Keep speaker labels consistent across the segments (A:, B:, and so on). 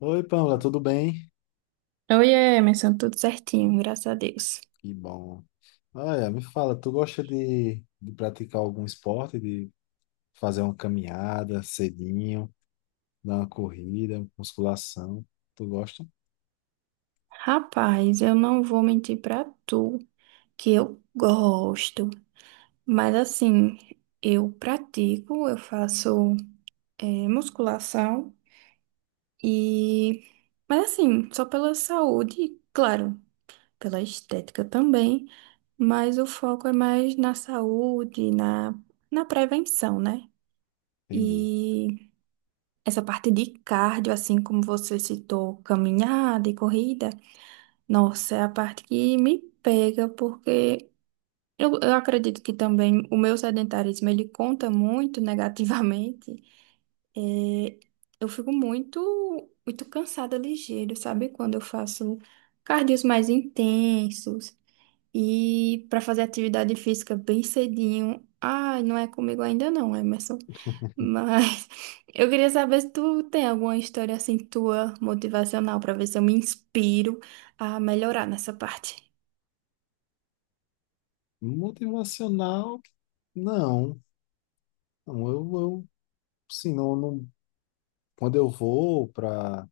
A: Oi, Pamela, tudo bem?
B: Oi, Emerson, tudo certinho, graças a Deus.
A: Que bom. Olha, me fala, tu gosta de praticar algum esporte, de fazer uma caminhada cedinho, dar uma corrida, musculação? Tu gosta?
B: Rapaz, eu não vou mentir pra tu que eu gosto, mas assim, eu pratico, eu faço musculação e. Mas assim, só pela saúde, claro, pela estética também, mas o foco é mais na saúde, na prevenção, né?
A: Entendi.
B: E essa parte de cardio, assim como você citou, caminhada e corrida. Nossa, é a parte que me pega, porque eu acredito que também o meu sedentarismo, ele conta muito negativamente. É, eu fico muito, muito cansada ligeiro, sabe? Quando eu faço cardios mais intensos e para fazer atividade física bem cedinho. Ai, não é comigo ainda não, Emerson. Mas eu queria saber se tu tem alguma história assim tua motivacional pra ver se eu me inspiro a melhorar nessa parte.
A: Motivacional, não. Não, eu sim, não, quando eu vou para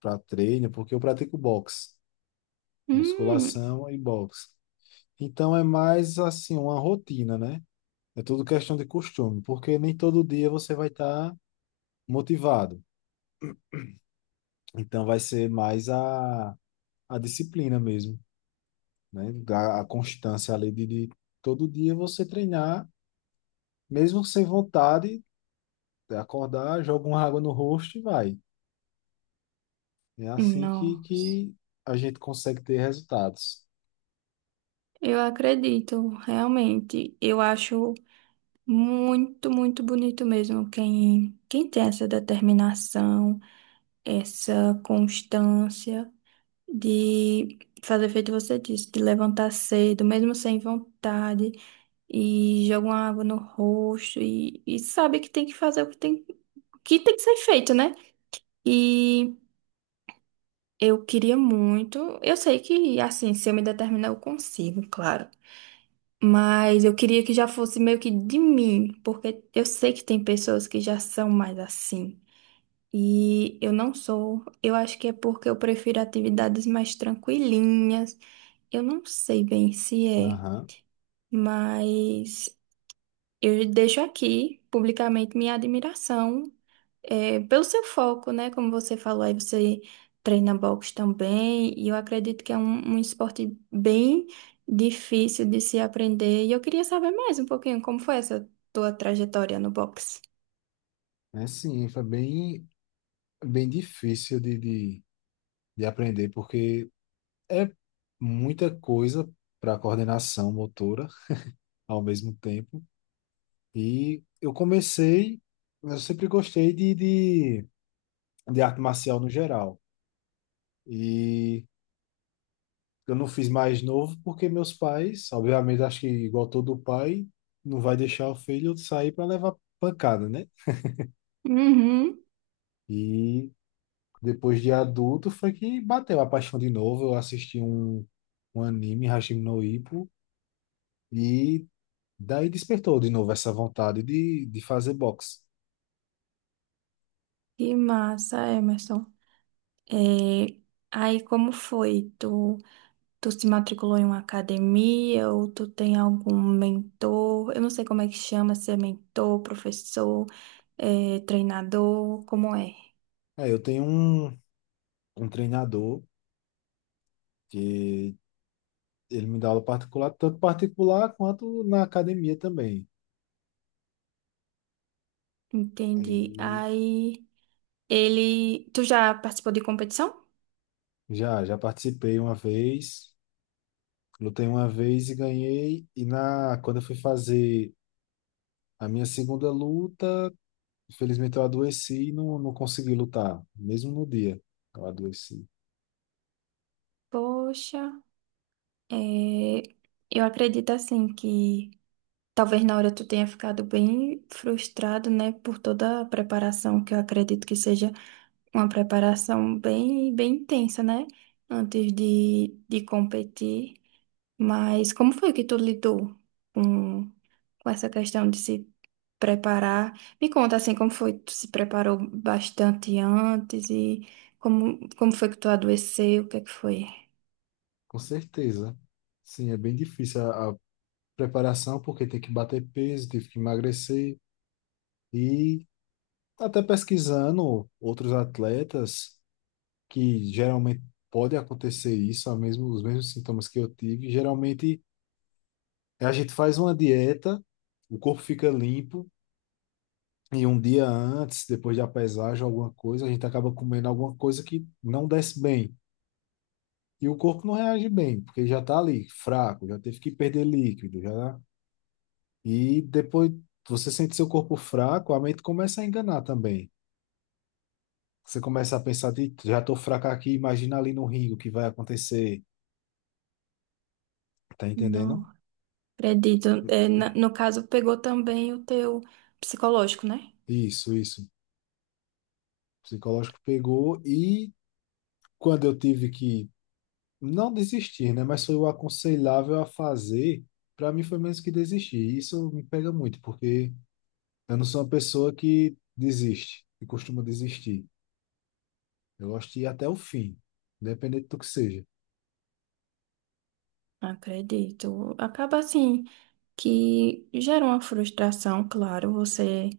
A: para treino, porque eu pratico boxe,
B: Hum,
A: musculação e boxe. Então é mais assim, uma rotina, né? É tudo questão de costume, porque nem todo dia você vai estar motivado. Então vai ser mais a disciplina mesmo, né? A constância ali de todo dia você treinar, mesmo sem vontade, acordar, joga uma água no rosto e vai. É assim que,
B: nossa.
A: que a gente consegue ter resultados.
B: Eu acredito, realmente. Eu acho muito, muito bonito mesmo quem tem essa determinação, essa constância de fazer feito você disse, de levantar cedo, mesmo sem vontade, e jogam água no rosto e sabe que tem que fazer o que tem que ser feito, né? E eu queria muito, eu sei que assim, se eu me determinar, eu consigo, claro. Mas eu queria que já fosse meio que de mim, porque eu sei que tem pessoas que já são mais assim. E eu não sou. Eu acho que é porque eu prefiro atividades mais tranquilinhas. Eu não sei bem se é,
A: Aham.
B: mas eu deixo aqui publicamente minha admiração pelo seu foco, né? Como você falou, aí você treina boxe também, e eu acredito que é um esporte bem difícil de se aprender. E eu queria saber mais um pouquinho como foi essa tua trajetória no boxe.
A: É sim, foi bem, bem difícil de aprender, porque é muita coisa para coordenação motora ao mesmo tempo. E eu comecei, eu sempre gostei de arte marcial no geral. E eu não fiz mais novo porque meus pais, obviamente, acho que igual todo pai, não vai deixar o filho sair para levar pancada, né?
B: Uhum.
A: E depois de adulto foi que bateu a paixão de novo. Eu assisti um anime, Hashim no Ippo, e daí despertou de novo essa vontade de fazer boxe.
B: Que massa, Emerson. Eh, Aí como foi? Tu se matriculou em uma academia ou tu tem algum mentor? Eu não sei como é que chama, se é mentor, professor. É, treinador, como é?
A: É, eu tenho um treinador que ele me dá aula particular, tanto particular quanto na academia também.
B: Entendi. Aí ele. Tu já participou de competição?
A: Já participei uma vez, lutei uma vez e ganhei. E na, quando eu fui fazer a minha segunda luta, infelizmente eu adoeci e não consegui lutar, mesmo no dia eu adoeci.
B: Poxa, é, eu acredito assim que talvez na hora tu tenha ficado bem frustrado, né, por toda a preparação, que eu acredito que seja uma preparação bem, bem intensa, né? Antes de competir. Mas como foi que tu lidou com, com essa questão de se preparar? Me conta assim, como foi que tu se preparou bastante antes e como, como foi que tu adoeceu? O que é que foi?
A: Com certeza. Sim, é bem difícil a preparação, porque tem que bater peso, tive que emagrecer. E até pesquisando outros atletas, que geralmente pode acontecer isso, a mesmo, os mesmos sintomas que eu tive, geralmente. A gente faz uma dieta, o corpo fica limpo, e um dia antes, depois da pesagem, alguma coisa, a gente acaba comendo alguma coisa que não desce bem. E o corpo não reage bem, porque ele já está ali, fraco, já teve que perder líquido, já. Tá. E depois você sente seu corpo fraco, a mente começa a enganar também. Você começa a pensar de, já estou fraco aqui, imagina ali no ringue o que vai acontecer. Tá entendendo?
B: Não, acredito. É, no caso, pegou também o teu psicológico, né?
A: Isso, isso. O psicológico pegou e quando eu tive que não desistir, né? Mas foi o aconselhável a fazer. Para mim foi menos que desistir. E isso me pega muito, porque eu não sou uma pessoa que desiste, que costuma desistir. Eu gosto de ir até o fim, independente do que seja.
B: Acredito. Acaba assim que gera uma frustração, claro, você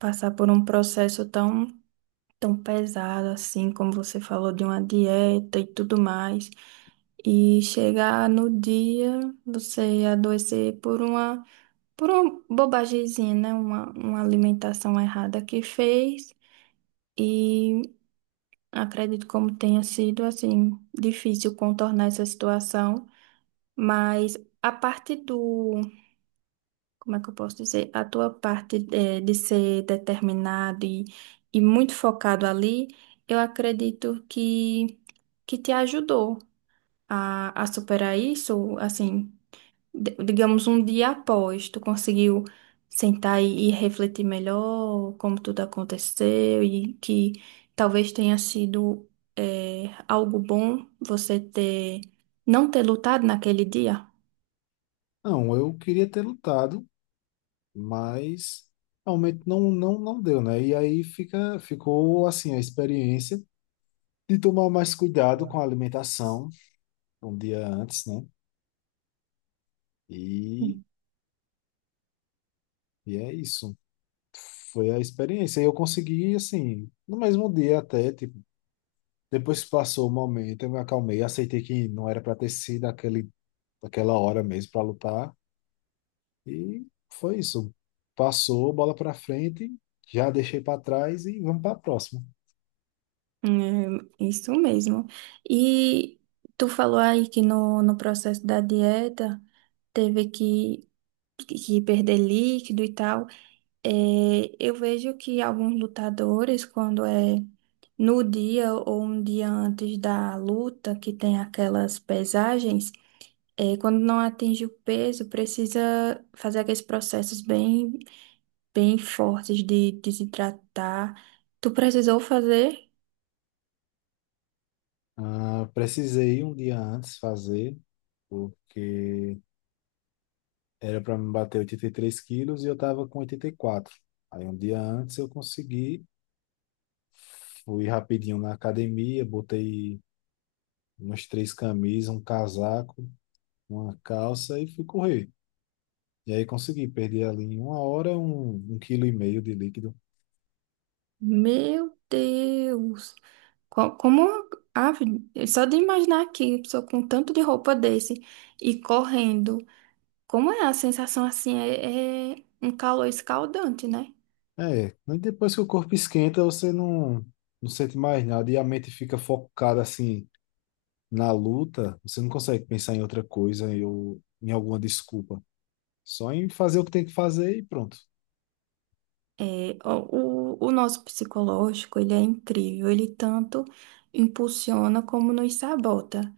B: passar por um processo tão, tão pesado assim, como você falou, de uma dieta e tudo mais, e chegar no dia você adoecer por uma bobagemzinha, né? Uma alimentação errada que fez, e acredito como tenha sido, assim, difícil contornar essa situação, mas a parte do como é que eu posso dizer? A tua parte de ser determinado e muito focado ali, eu acredito que te ajudou a superar isso, assim, digamos, um dia após, tu conseguiu sentar e refletir melhor como tudo aconteceu e que talvez tenha sido algo bom você ter, não ter lutado naquele dia.
A: Não, eu queria ter lutado, mas realmente não deu, né? E aí ficou assim a experiência de tomar mais cuidado com a alimentação um dia antes, né? E, e é isso. Foi a experiência. E eu consegui, assim, no mesmo dia até, tipo, depois que passou o momento, eu me acalmei, aceitei que não era para ter sido aquela hora mesmo para lutar. E foi isso. Passou, bola para frente, já deixei para trás e vamos para a próxima.
B: É, isso mesmo. E tu falou aí que no, no processo da dieta teve que perder líquido e tal. É, eu vejo que alguns lutadores, quando é no dia ou um dia antes da luta, que tem aquelas pesagens, é, quando não atinge o peso, precisa fazer aqueles processos bem, bem fortes de desidratar. Tu precisou fazer?
A: Ah, precisei um dia antes fazer, porque era para me bater 83 quilos e eu tava com 84. Aí um dia antes eu consegui, fui rapidinho na academia, botei umas três camisas, um casaco, uma calça e fui correr. E aí consegui perder ali em uma hora um quilo e meio de líquido.
B: Meu Deus! Como, ave, só de imaginar aqui, a pessoa com tanto de roupa desse e correndo, como é a sensação assim? É, é um calor escaldante, né?
A: É, mas depois que o corpo esquenta, você não, não sente mais nada e a mente fica focada assim na luta, você não consegue pensar em outra coisa em- ou em alguma desculpa. Só em fazer o que tem que fazer e pronto.
B: É, o nosso psicológico, ele é incrível, ele tanto impulsiona como nos sabota.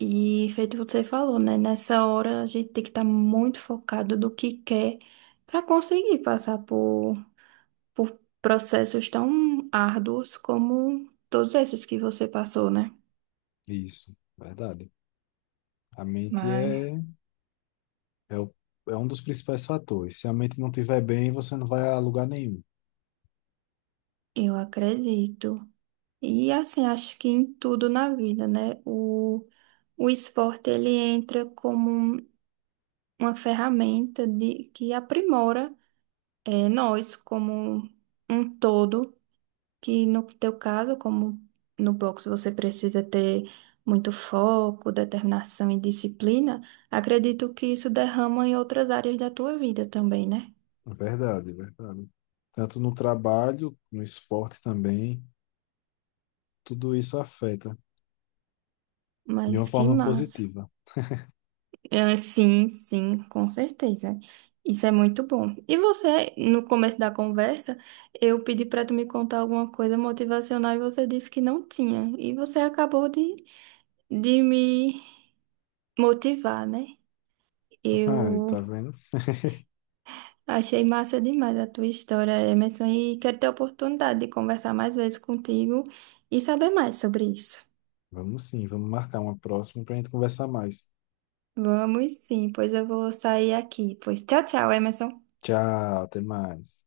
B: E feito você falou, né? Nessa hora a gente tem que estar muito focado do que quer para conseguir passar por processos tão árduos como todos esses que você passou, né?
A: Isso, verdade. A mente
B: Mas,
A: é É, o- é um dos principais fatores. Se a mente não estiver bem, você não vai a lugar nenhum.
B: eu acredito. E assim, acho que em tudo na vida, né? O esporte ele entra como um- uma ferramenta de, que aprimora nós como um todo que no teu caso, como no boxe você precisa ter muito foco, determinação e disciplina, acredito que isso derrama em outras áreas da tua vida também, né?
A: É verdade, é verdade. Tanto no trabalho, no esporte também, tudo isso afeta de uma
B: Mas que
A: forma
B: massa.
A: positiva.
B: É, sim, sim, com certeza. Isso é muito bom. E você, no começo da conversa, eu pedi para tu me contar alguma coisa motivacional e você disse que não tinha. E você acabou de me motivar, né?
A: Ah,
B: Eu
A: tá vendo?
B: achei massa demais a tua história, Emerson, e quero ter a oportunidade de conversar mais vezes contigo e saber mais sobre isso.
A: Vamos sim, vamos marcar uma próxima para a gente conversar mais.
B: Vamos sim, pois eu vou sair aqui. Pois tchau, tchau, Emerson.
A: Tchau, até mais.